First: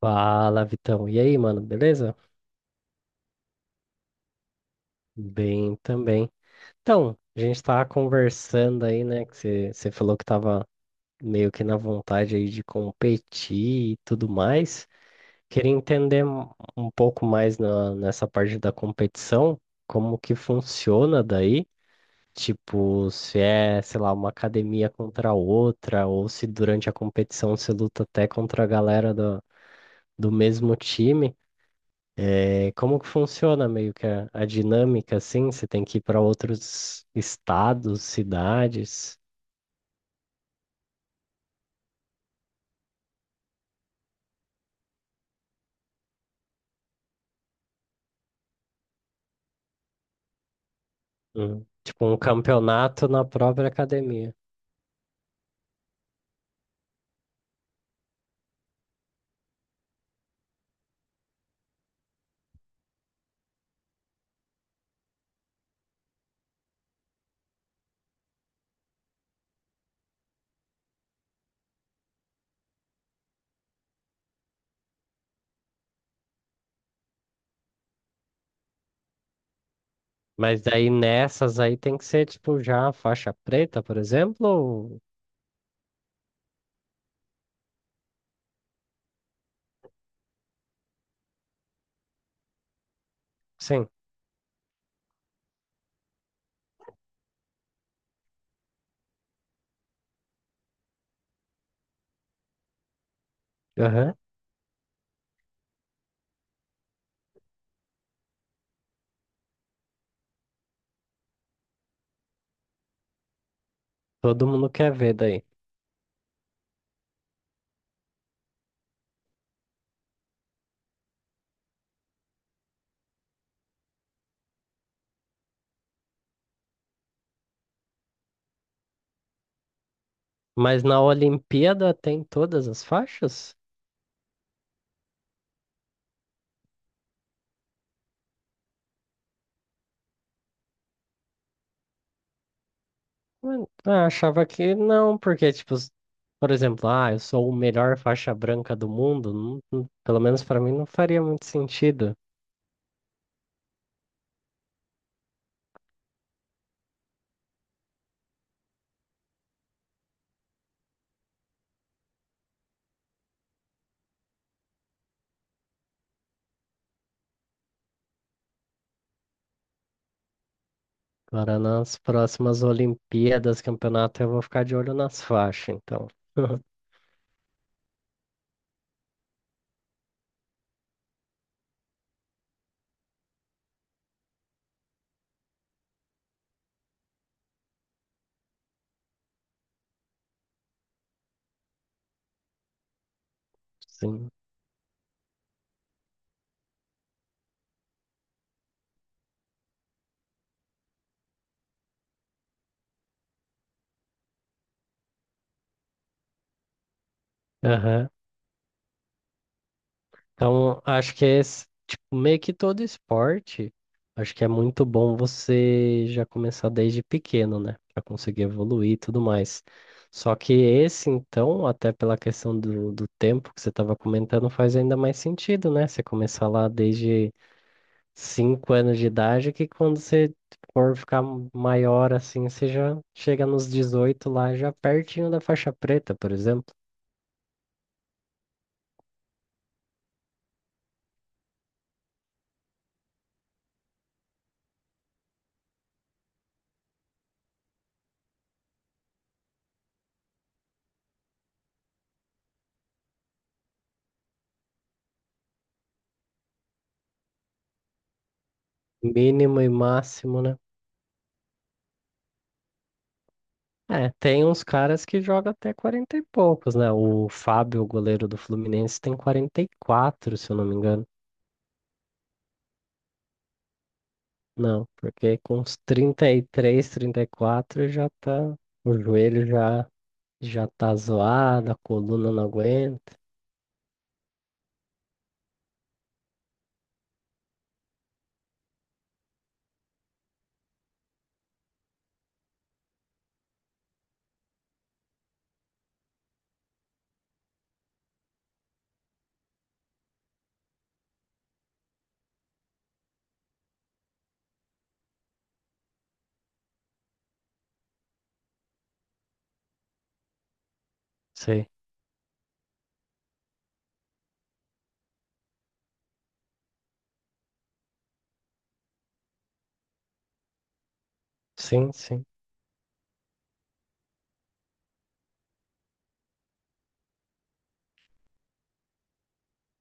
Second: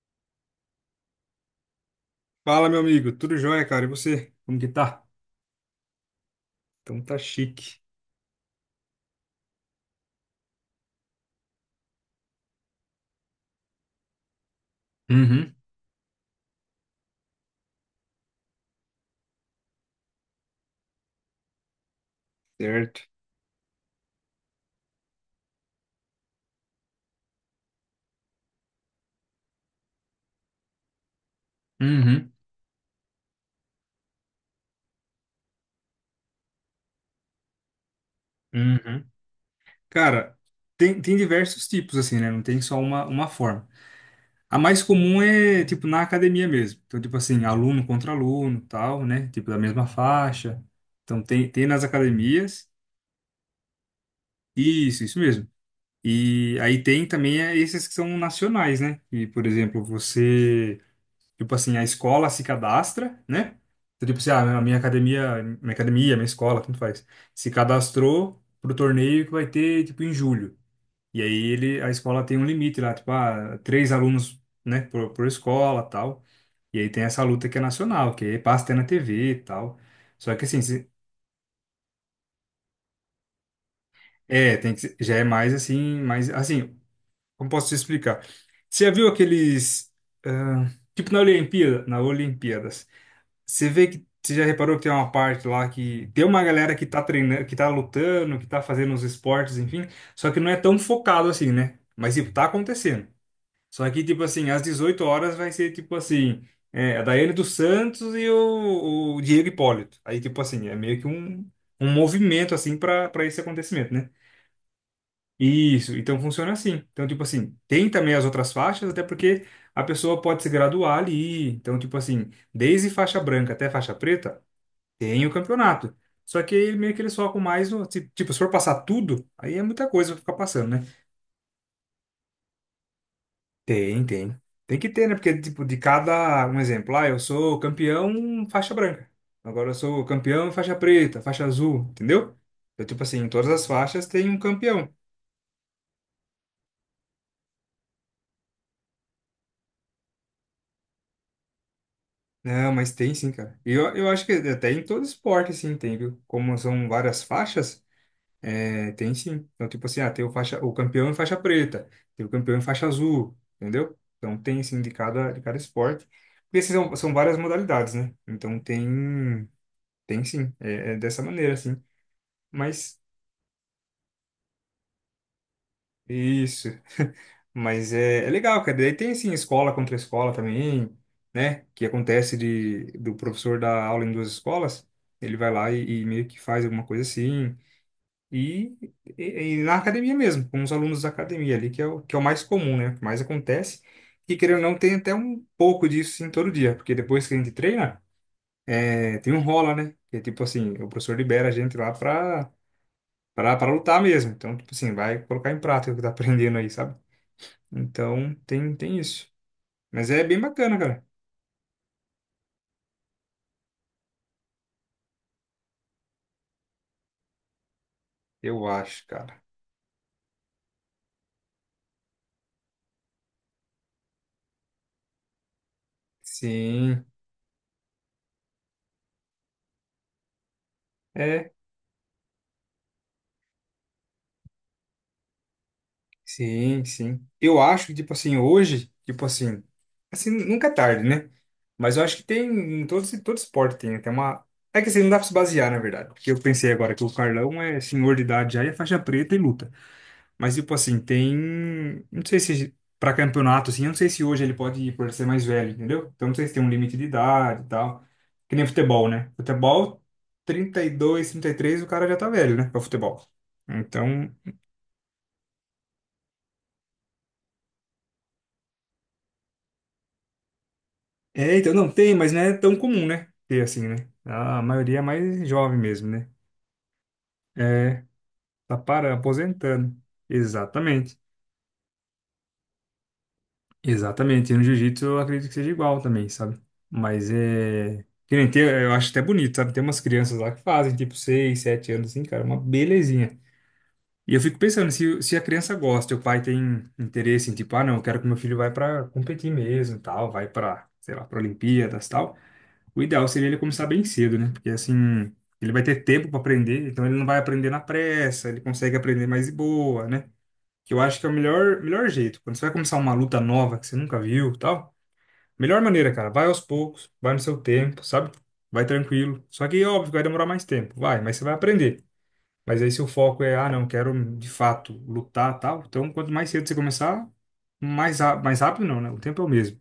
Fala, Vitão. E aí, mano, beleza? Fala, meu amigo. Tudo jóia, cara? E você? Como que tá? Bem também. Então tá Então, a gente chique. tava conversando aí, né? Que você falou que tava meio que na vontade aí de competir e tudo mais. Uhum. Queria entender um pouco mais nessa parte da competição, como que funciona daí. Certo? Tipo, se é, sei lá, uma academia contra outra, ou se durante a competição você luta até contra a galera do, mesmo time. Uhum. É, como que funciona meio que a dinâmica assim? Você tem que ir para outros estados, Uhum. cidades. Cara, tem diversos tipos, assim, né? Não tem só uma forma. A mais comum é, tipo, na academia mesmo. Então, tipo assim, aluno contra aluno, tal, né? Tipo, da mesma faixa. Então, tem, Hum, tem nas tipo um academias. campeonato na própria academia. Isso mesmo. E aí tem também esses que são nacionais, né? E, por exemplo, você... Tipo assim, a escola se cadastra, né? Então, tipo assim, a minha academia, minha escola, tanto faz, se cadastrou pro torneio que vai ter, tipo, em julho. E aí a escola tem um limite lá, tipo, três alunos, né, por escola, tal. E aí tem essa luta que é nacional, que aí passa até na TV e tal. Só que assim, Mas daí nessas aí tem que ser tipo já faixa preta, por exemplo? Tem que, Ou... já é mais assim, como posso te explicar? Você já viu aqueles, ah, tipo na Olimpíadas, Você vê Sim, que você já reparou que tem uma parte lá que tem uma galera que tá treinando, que tá lutando, que tá fazendo os esportes, enfim, só que não é tão focado assim, né? Mas tipo, tá acontecendo. Só que aham. tipo assim, às 18h vai ser tipo assim, a Daiane dos Santos e o Diego Hipólito. Aí tipo assim, é meio que um movimento assim para esse acontecimento, né? Todo mundo quer ver daí. Isso, então funciona assim. Então tipo assim, tem também as outras faixas, até porque a pessoa pode se graduar ali. Então tipo assim, desde faixa branca até faixa preta tem o campeonato. Só que aí meio que eles focam mais no. Tipo, se for passar tudo, aí é muita coisa pra ficar passando, Mas né? na Olimpíada tem todas as faixas? Tem, tem. Tem que ter, né? Porque, tipo, de cada. Um exemplo, eu sou campeão faixa branca. Agora eu sou campeão faixa preta, faixa azul, entendeu? Então, tipo assim, em todas Ué, as faixas ah, tem um achava que campeão. não, porque tipo, por exemplo, ah, eu sou o melhor faixa branca do mundo, pelo menos para mim não faria muito sentido. Não, mas tem sim, cara. E eu acho que até em todo esporte, assim, tem, viu? Como são várias faixas. É, tem sim. Então, tipo assim, tem o campeão em faixa preta, tem o campeão em faixa azul, entendeu? Então tem assim de cada esporte. Porque esses são várias modalidades, né? Então tem sim, é dessa maneira, Agora assim. nas próximas Mas Olimpíadas, campeonato, eu vou ficar de olho nas faixas, então. isso, mas é legal, cara. Daí tem assim, escola contra escola também, né? Que acontece de do professor dar aula em duas escolas, ele vai lá e meio que faz alguma coisa assim. E, e na academia mesmo, com os alunos da academia ali, que é o mais comum, né? O que mais acontece. Sim. E querendo ou não, tem até um pouco disso em todo dia, porque depois que a gente treina, tem um rola, né? Que é tipo assim, o professor libera a gente lá pra lutar mesmo. Então, tipo assim, vai colocar em prática o que tá aprendendo aí, sabe? Aham. Então, tem isso. Mas é bem bacana, Então, cara. acho que é tipo, meio que todo esporte, acho que é muito bom você já começar desde pequeno, né? Pra conseguir Eu evoluir e acho, tudo cara. mais. Só que esse, então, até pela questão do, tempo que você estava comentando, faz ainda mais sentido, né? Você começar lá Sim. desde 5 anos de idade, que quando você for ficar É. maior assim, você já chega nos 18 lá, já pertinho da faixa preta, por exemplo. Sim, sim. Eu acho que, tipo assim, hoje, tipo assim, nunca é tarde, né? Mas eu acho que tem, em todo esporte tem, né? Tem uma... É que assim, não dá pra se basear, na verdade. Porque eu pensei agora que o Carlão é senhor de idade já e é faixa preta e luta. Mas, tipo assim, tem... Não sei se pra campeonato, assim, eu não sei se hoje ele pode ir por ser mais velho, entendeu? Então, não sei se tem um limite de idade e tal. Que nem futebol, né? Mínimo e Futebol, máximo, né? 30 32 33 o cara já tá velho, né? Pra futebol. É, Então... tem uns caras que jogam até 40 e poucos, né? O Fábio, o goleiro do Fluminense, tem 44 se eu não me engano. É, então, não, tem, mas não é tão comum, né? Ter assim, né? A Não, maioria é porque mais com uns jovem mesmo, trinta né? trinta e três trinta e quatro É, já tá. tá O para joelho já, aposentando. já tá Exatamente. zoado, a coluna não aguenta. Exatamente. E no jiu-jitsu eu acredito que seja igual também, sabe? Mas é. Que nem tem, eu acho até bonito, sabe? Tem umas crianças lá que fazem, tipo, 6 7 anos, assim, cara, é uma belezinha. E eu fico pensando, se a criança gosta, e o pai tem interesse em, tipo, não, eu quero que meu filho vá pra competir mesmo, e tal, vai pra, sei lá, pra Olimpíadas, e tal. O ideal seria ele começar bem cedo, né? Porque assim, ele vai ter tempo para aprender, então ele não vai aprender na pressa, ele consegue aprender mais de boa, né? Que eu acho que é o Sei. melhor jeito. Quando você vai começar uma luta nova que você nunca viu, e tal, melhor maneira, cara, vai aos poucos, vai no seu tempo, sabe? Vai tranquilo. Só que óbvio vai demorar mais tempo, vai, mas você vai Sim, aprender. sim. Mas aí se o foco é, não, quero de fato lutar, tal, então quanto mais cedo você começar, mais rápido não, né? O tempo é o mesmo.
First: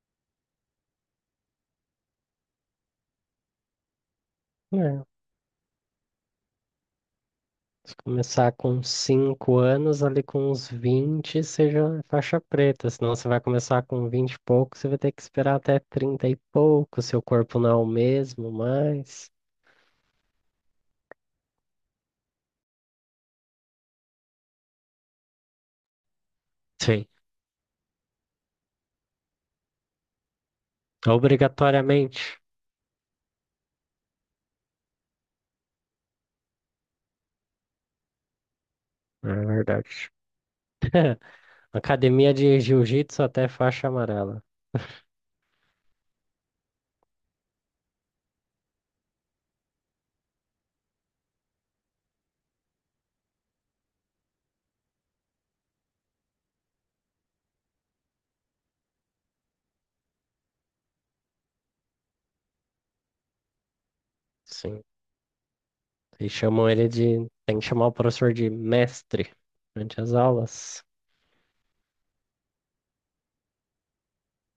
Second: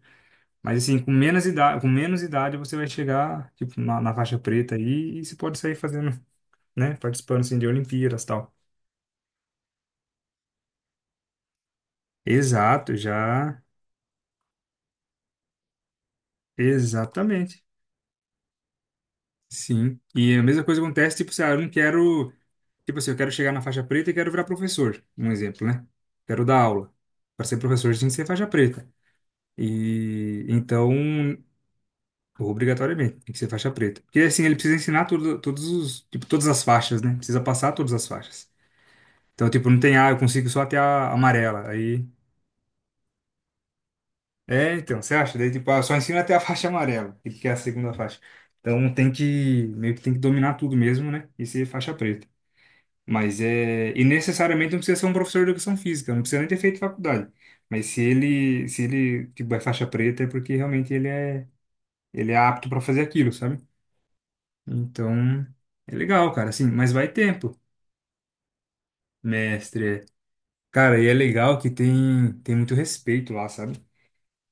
Mas assim, com menos idade você vai chegar, tipo, na faixa preta É. aí e você pode sair fazendo, né? Participando, assim, de Se Olimpíadas e começar tal. com 5 anos, ali com uns 20, seja faixa preta. Exato, Senão você vai já. começar com 20 e pouco, você vai ter que esperar até 30 e pouco, seu corpo Exatamente. não é o mesmo, mas. Sim. E a mesma coisa acontece, tipo, se eu não quero... Tipo assim, eu quero chegar na faixa preta e quero virar professor. Um exemplo, né? Quero dar aula. Sim, Para ser professor, tem que ser faixa preta. E então, obrigatoriamente. obrigatoriamente, tem que ser faixa preta. Porque assim, ele precisa ensinar tudo, tipo, todas as faixas, né? Precisa passar todas as faixas. É Então, tipo, não tem verdade. A, eu consigo só até a amarela. Aí. Academia de Jiu-Jitsu até faixa amarela. É, então, você acha? Daí, tipo, só ensina até a faixa amarela, que é a segunda faixa. Então, meio que tem que dominar tudo mesmo, né? E ser faixa preta. Mas é. E necessariamente não precisa ser um professor de educação física, não precisa nem ter feito faculdade. Mas se ele, tipo, é faixa preta, é porque realmente ele é apto para fazer aquilo, sabe? Sim. Então, é E legal, cara, chamam assim, ele mas vai de. Tem tempo, que chamar o professor de mestre durante mestre. as aulas. Cara, e é legal que tem muito respeito lá, sabe?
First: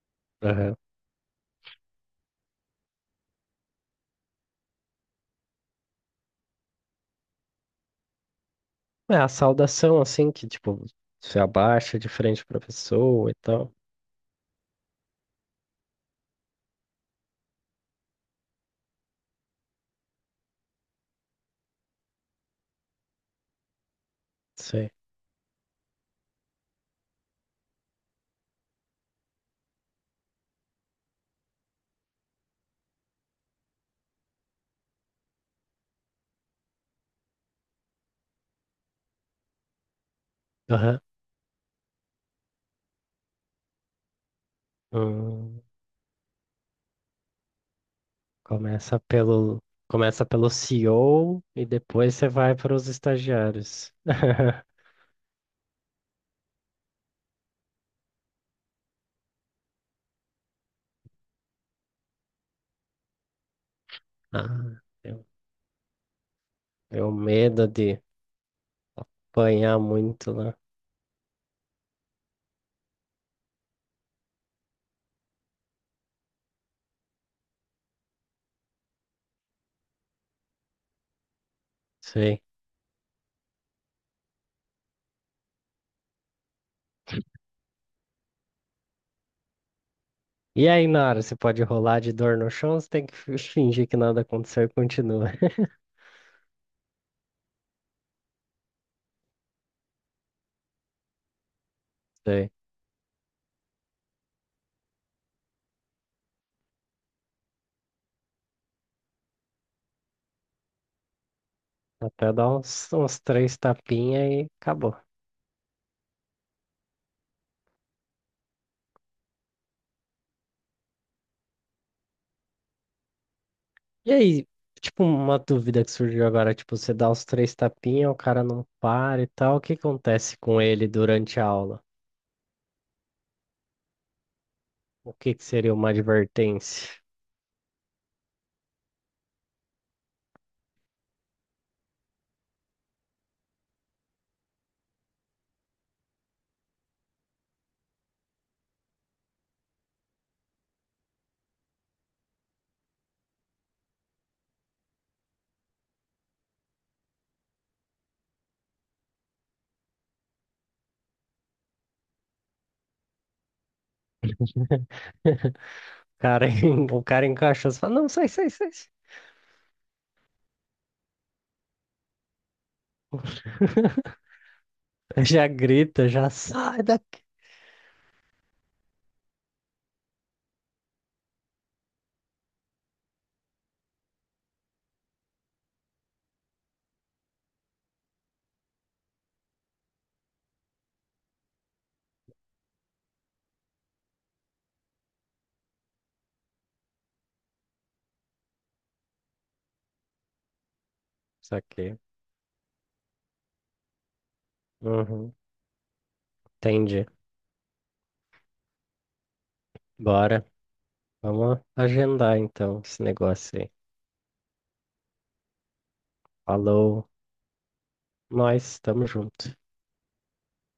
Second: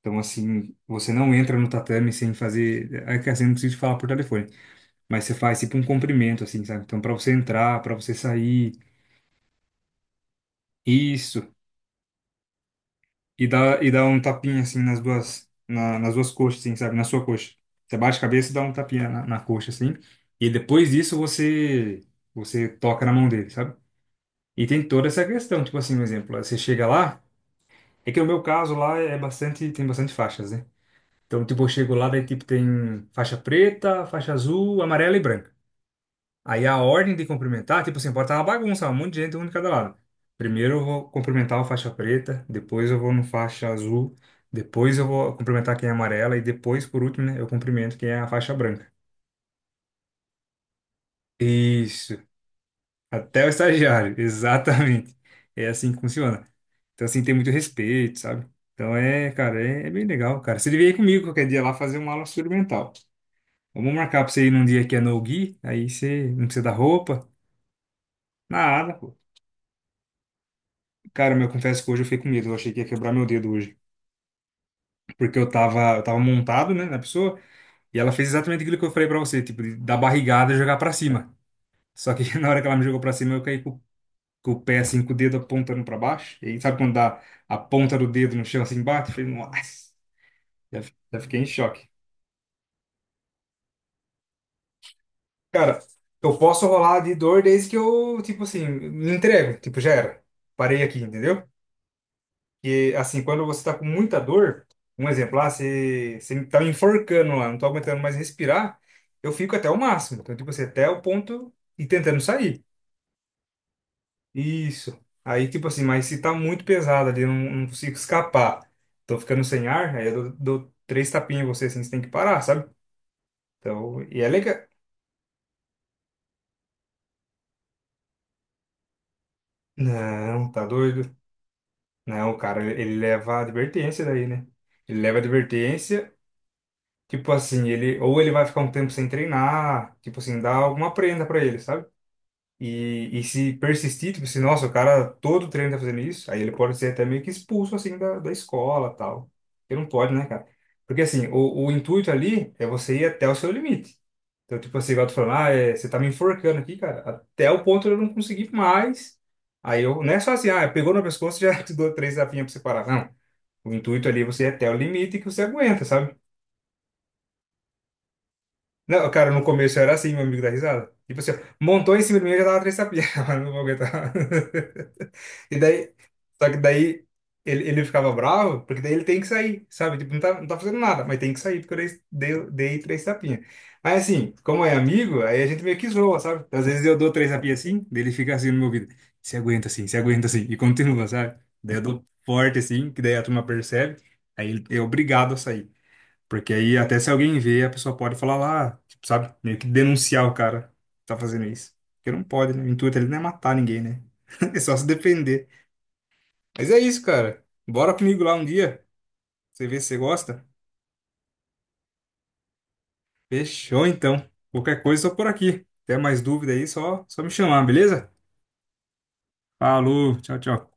Então, assim, Aham. você não entra no tatame sem fazer. É que assim, não preciso falar por telefone, mas você faz tipo um cumprimento, assim, sabe? Então, pra você entrar, pra você sair, É a saudação, assim, que tipo, se isso. abaixa de frente para a pessoa e E tal. dá, e dá um tapinha, assim, nas duas coxas, assim, sabe? Na sua coxa. Você bate a cabeça e dá um tapinha na coxa, assim. E depois disso, você toca na mão dele, sabe? E tem Sim. toda essa questão, tipo assim, um exemplo, você chega lá. É que no meu caso lá é bastante, tem bastante faixas, né? Então, tipo, eu chego lá, daí, tipo, tem faixa preta, faixa azul, amarela e branca. Aí a ordem de cumprimentar, tipo assim, pode estar uma bagunça, um monte de gente, um de cada lado. Primeiro eu Aham. vou cumprimentar a faixa preta, depois eu vou no faixa azul, depois eu vou Hum, cumprimentar quem é amarela e depois, por último, né, eu cumprimento quem é a faixa branca. começa pelo, começa pelo CEO e O e depois Isso. você vai para os Até o estagiários. estagiário, exatamente. É assim que funciona. Então, assim, tem muito respeito, sabe? Então, cara, é bem legal, cara. Você devia ir comigo qualquer dia lá fazer uma aula experimental. Vamos marcar pra você ir num Ah, dia que é eu, no-gi, aí você não precisa da eu roupa, medo de nada, pô. apanhar muito lá. Cara, meu, eu confesso que hoje eu fiquei com medo, eu achei que ia quebrar meu dedo hoje. Porque eu tava montado, né, na pessoa, e ela fez exatamente aquilo que eu falei pra você, tipo, de dar barrigada e jogar pra cima. Só que Sei. na hora que ela me jogou pra cima, eu caí com o pé, assim, com o dedo apontando pra baixo. E aí, sabe quando dá a ponta do dedo no chão, assim, bate? Eu falei, nossa, E já, aí, fi- na já hora, você fiquei em pode choque. rolar de dor no chão, você tem que fingir que nada aconteceu e continua. Cara, eu posso rolar de dor desde que eu, tipo assim, me entrego, tipo, já era. Parei aqui, entendeu? Sei. Que, assim, quando você está com muita dor, um exemplo, lá, você tá me enforcando lá, não tô aguentando mais respirar, eu fico até o máximo. Então, tipo assim, até o ponto e tentando Até dar sair. uns três tapinhas e acabou. Isso. Aí, tipo assim, mas se tá muito pesado ali, eu não consigo escapar, tô ficando sem ar, aí eu dou três tapinhas em você, assim, você tem que parar, sabe? Então, E e é aí, legal. tipo, uma dúvida que surgiu agora, tipo, você dá os três tapinhas, o cara não para e tal, o que acontece Não, com tá ele doido? durante a aula? Não, cara, ele leva advertência daí, né? Ele O leva que que seria uma advertência. advertência? Tipo assim, ele vai ficar um tempo sem treinar, tipo assim, dá alguma prenda pra ele, sabe? E se persistir, tipo assim, nossa, o cara todo treino tá fazendo isso, aí ele pode ser até meio que expulso assim da escola, tal. Porque não pode, né, cara? Porque assim, o intuito ali é você ir até o seu limite. Então, tipo assim, igual tu falando, você tá me enforcando aqui, cara, até o ponto de eu não conseguir mais. Não é só assim, pegou no pescoço, já te dou três tapinhas pra você parar. Não. O intuito ali é você ir até o limite que você aguenta, sabe? O cara, o cara encaixa e fala, não, sai, sai, sai. Não, cara, no começo era assim, meu amigo da risada. Tipo assim, ó, montou em cima de mim, eu já tava três tapinhas, mas não vou aguentar. Já E daí, grita, já só que sai daí daqui. ele ficava bravo, porque daí ele tem que sair, sabe? Tipo, não tá fazendo nada, mas tem que sair, porque eu dei três tapinhas. Mas assim, como é amigo, aí a gente meio que zoa, sabe? Às vezes eu dou três tapinhas assim, daí ele fica assim no meu ouvido, se aguenta assim, se aguenta assim, e continua, sabe? Daí eu dou forte assim, que daí a turma percebe, aí ele é obrigado a sair. Porque aí até se alguém vê, a pessoa pode falar lá, tipo, sabe? Meio que denunciar o cara que tá fazendo Isso isso. aqui. Porque não pode, né? O intuito ali não é matar ninguém, né? É só se Uhum. defender. Mas é isso, Entendi. cara. Bora comigo lá um dia. Você vê se você Bora. gosta. Vamos agendar então esse negócio aí. Fechou, então. Qualquer coisa, só por aqui. Até mais dúvida aí, só, Falou. só me chamar, beleza? Nós estamos junto. Falou, tchau, tchau.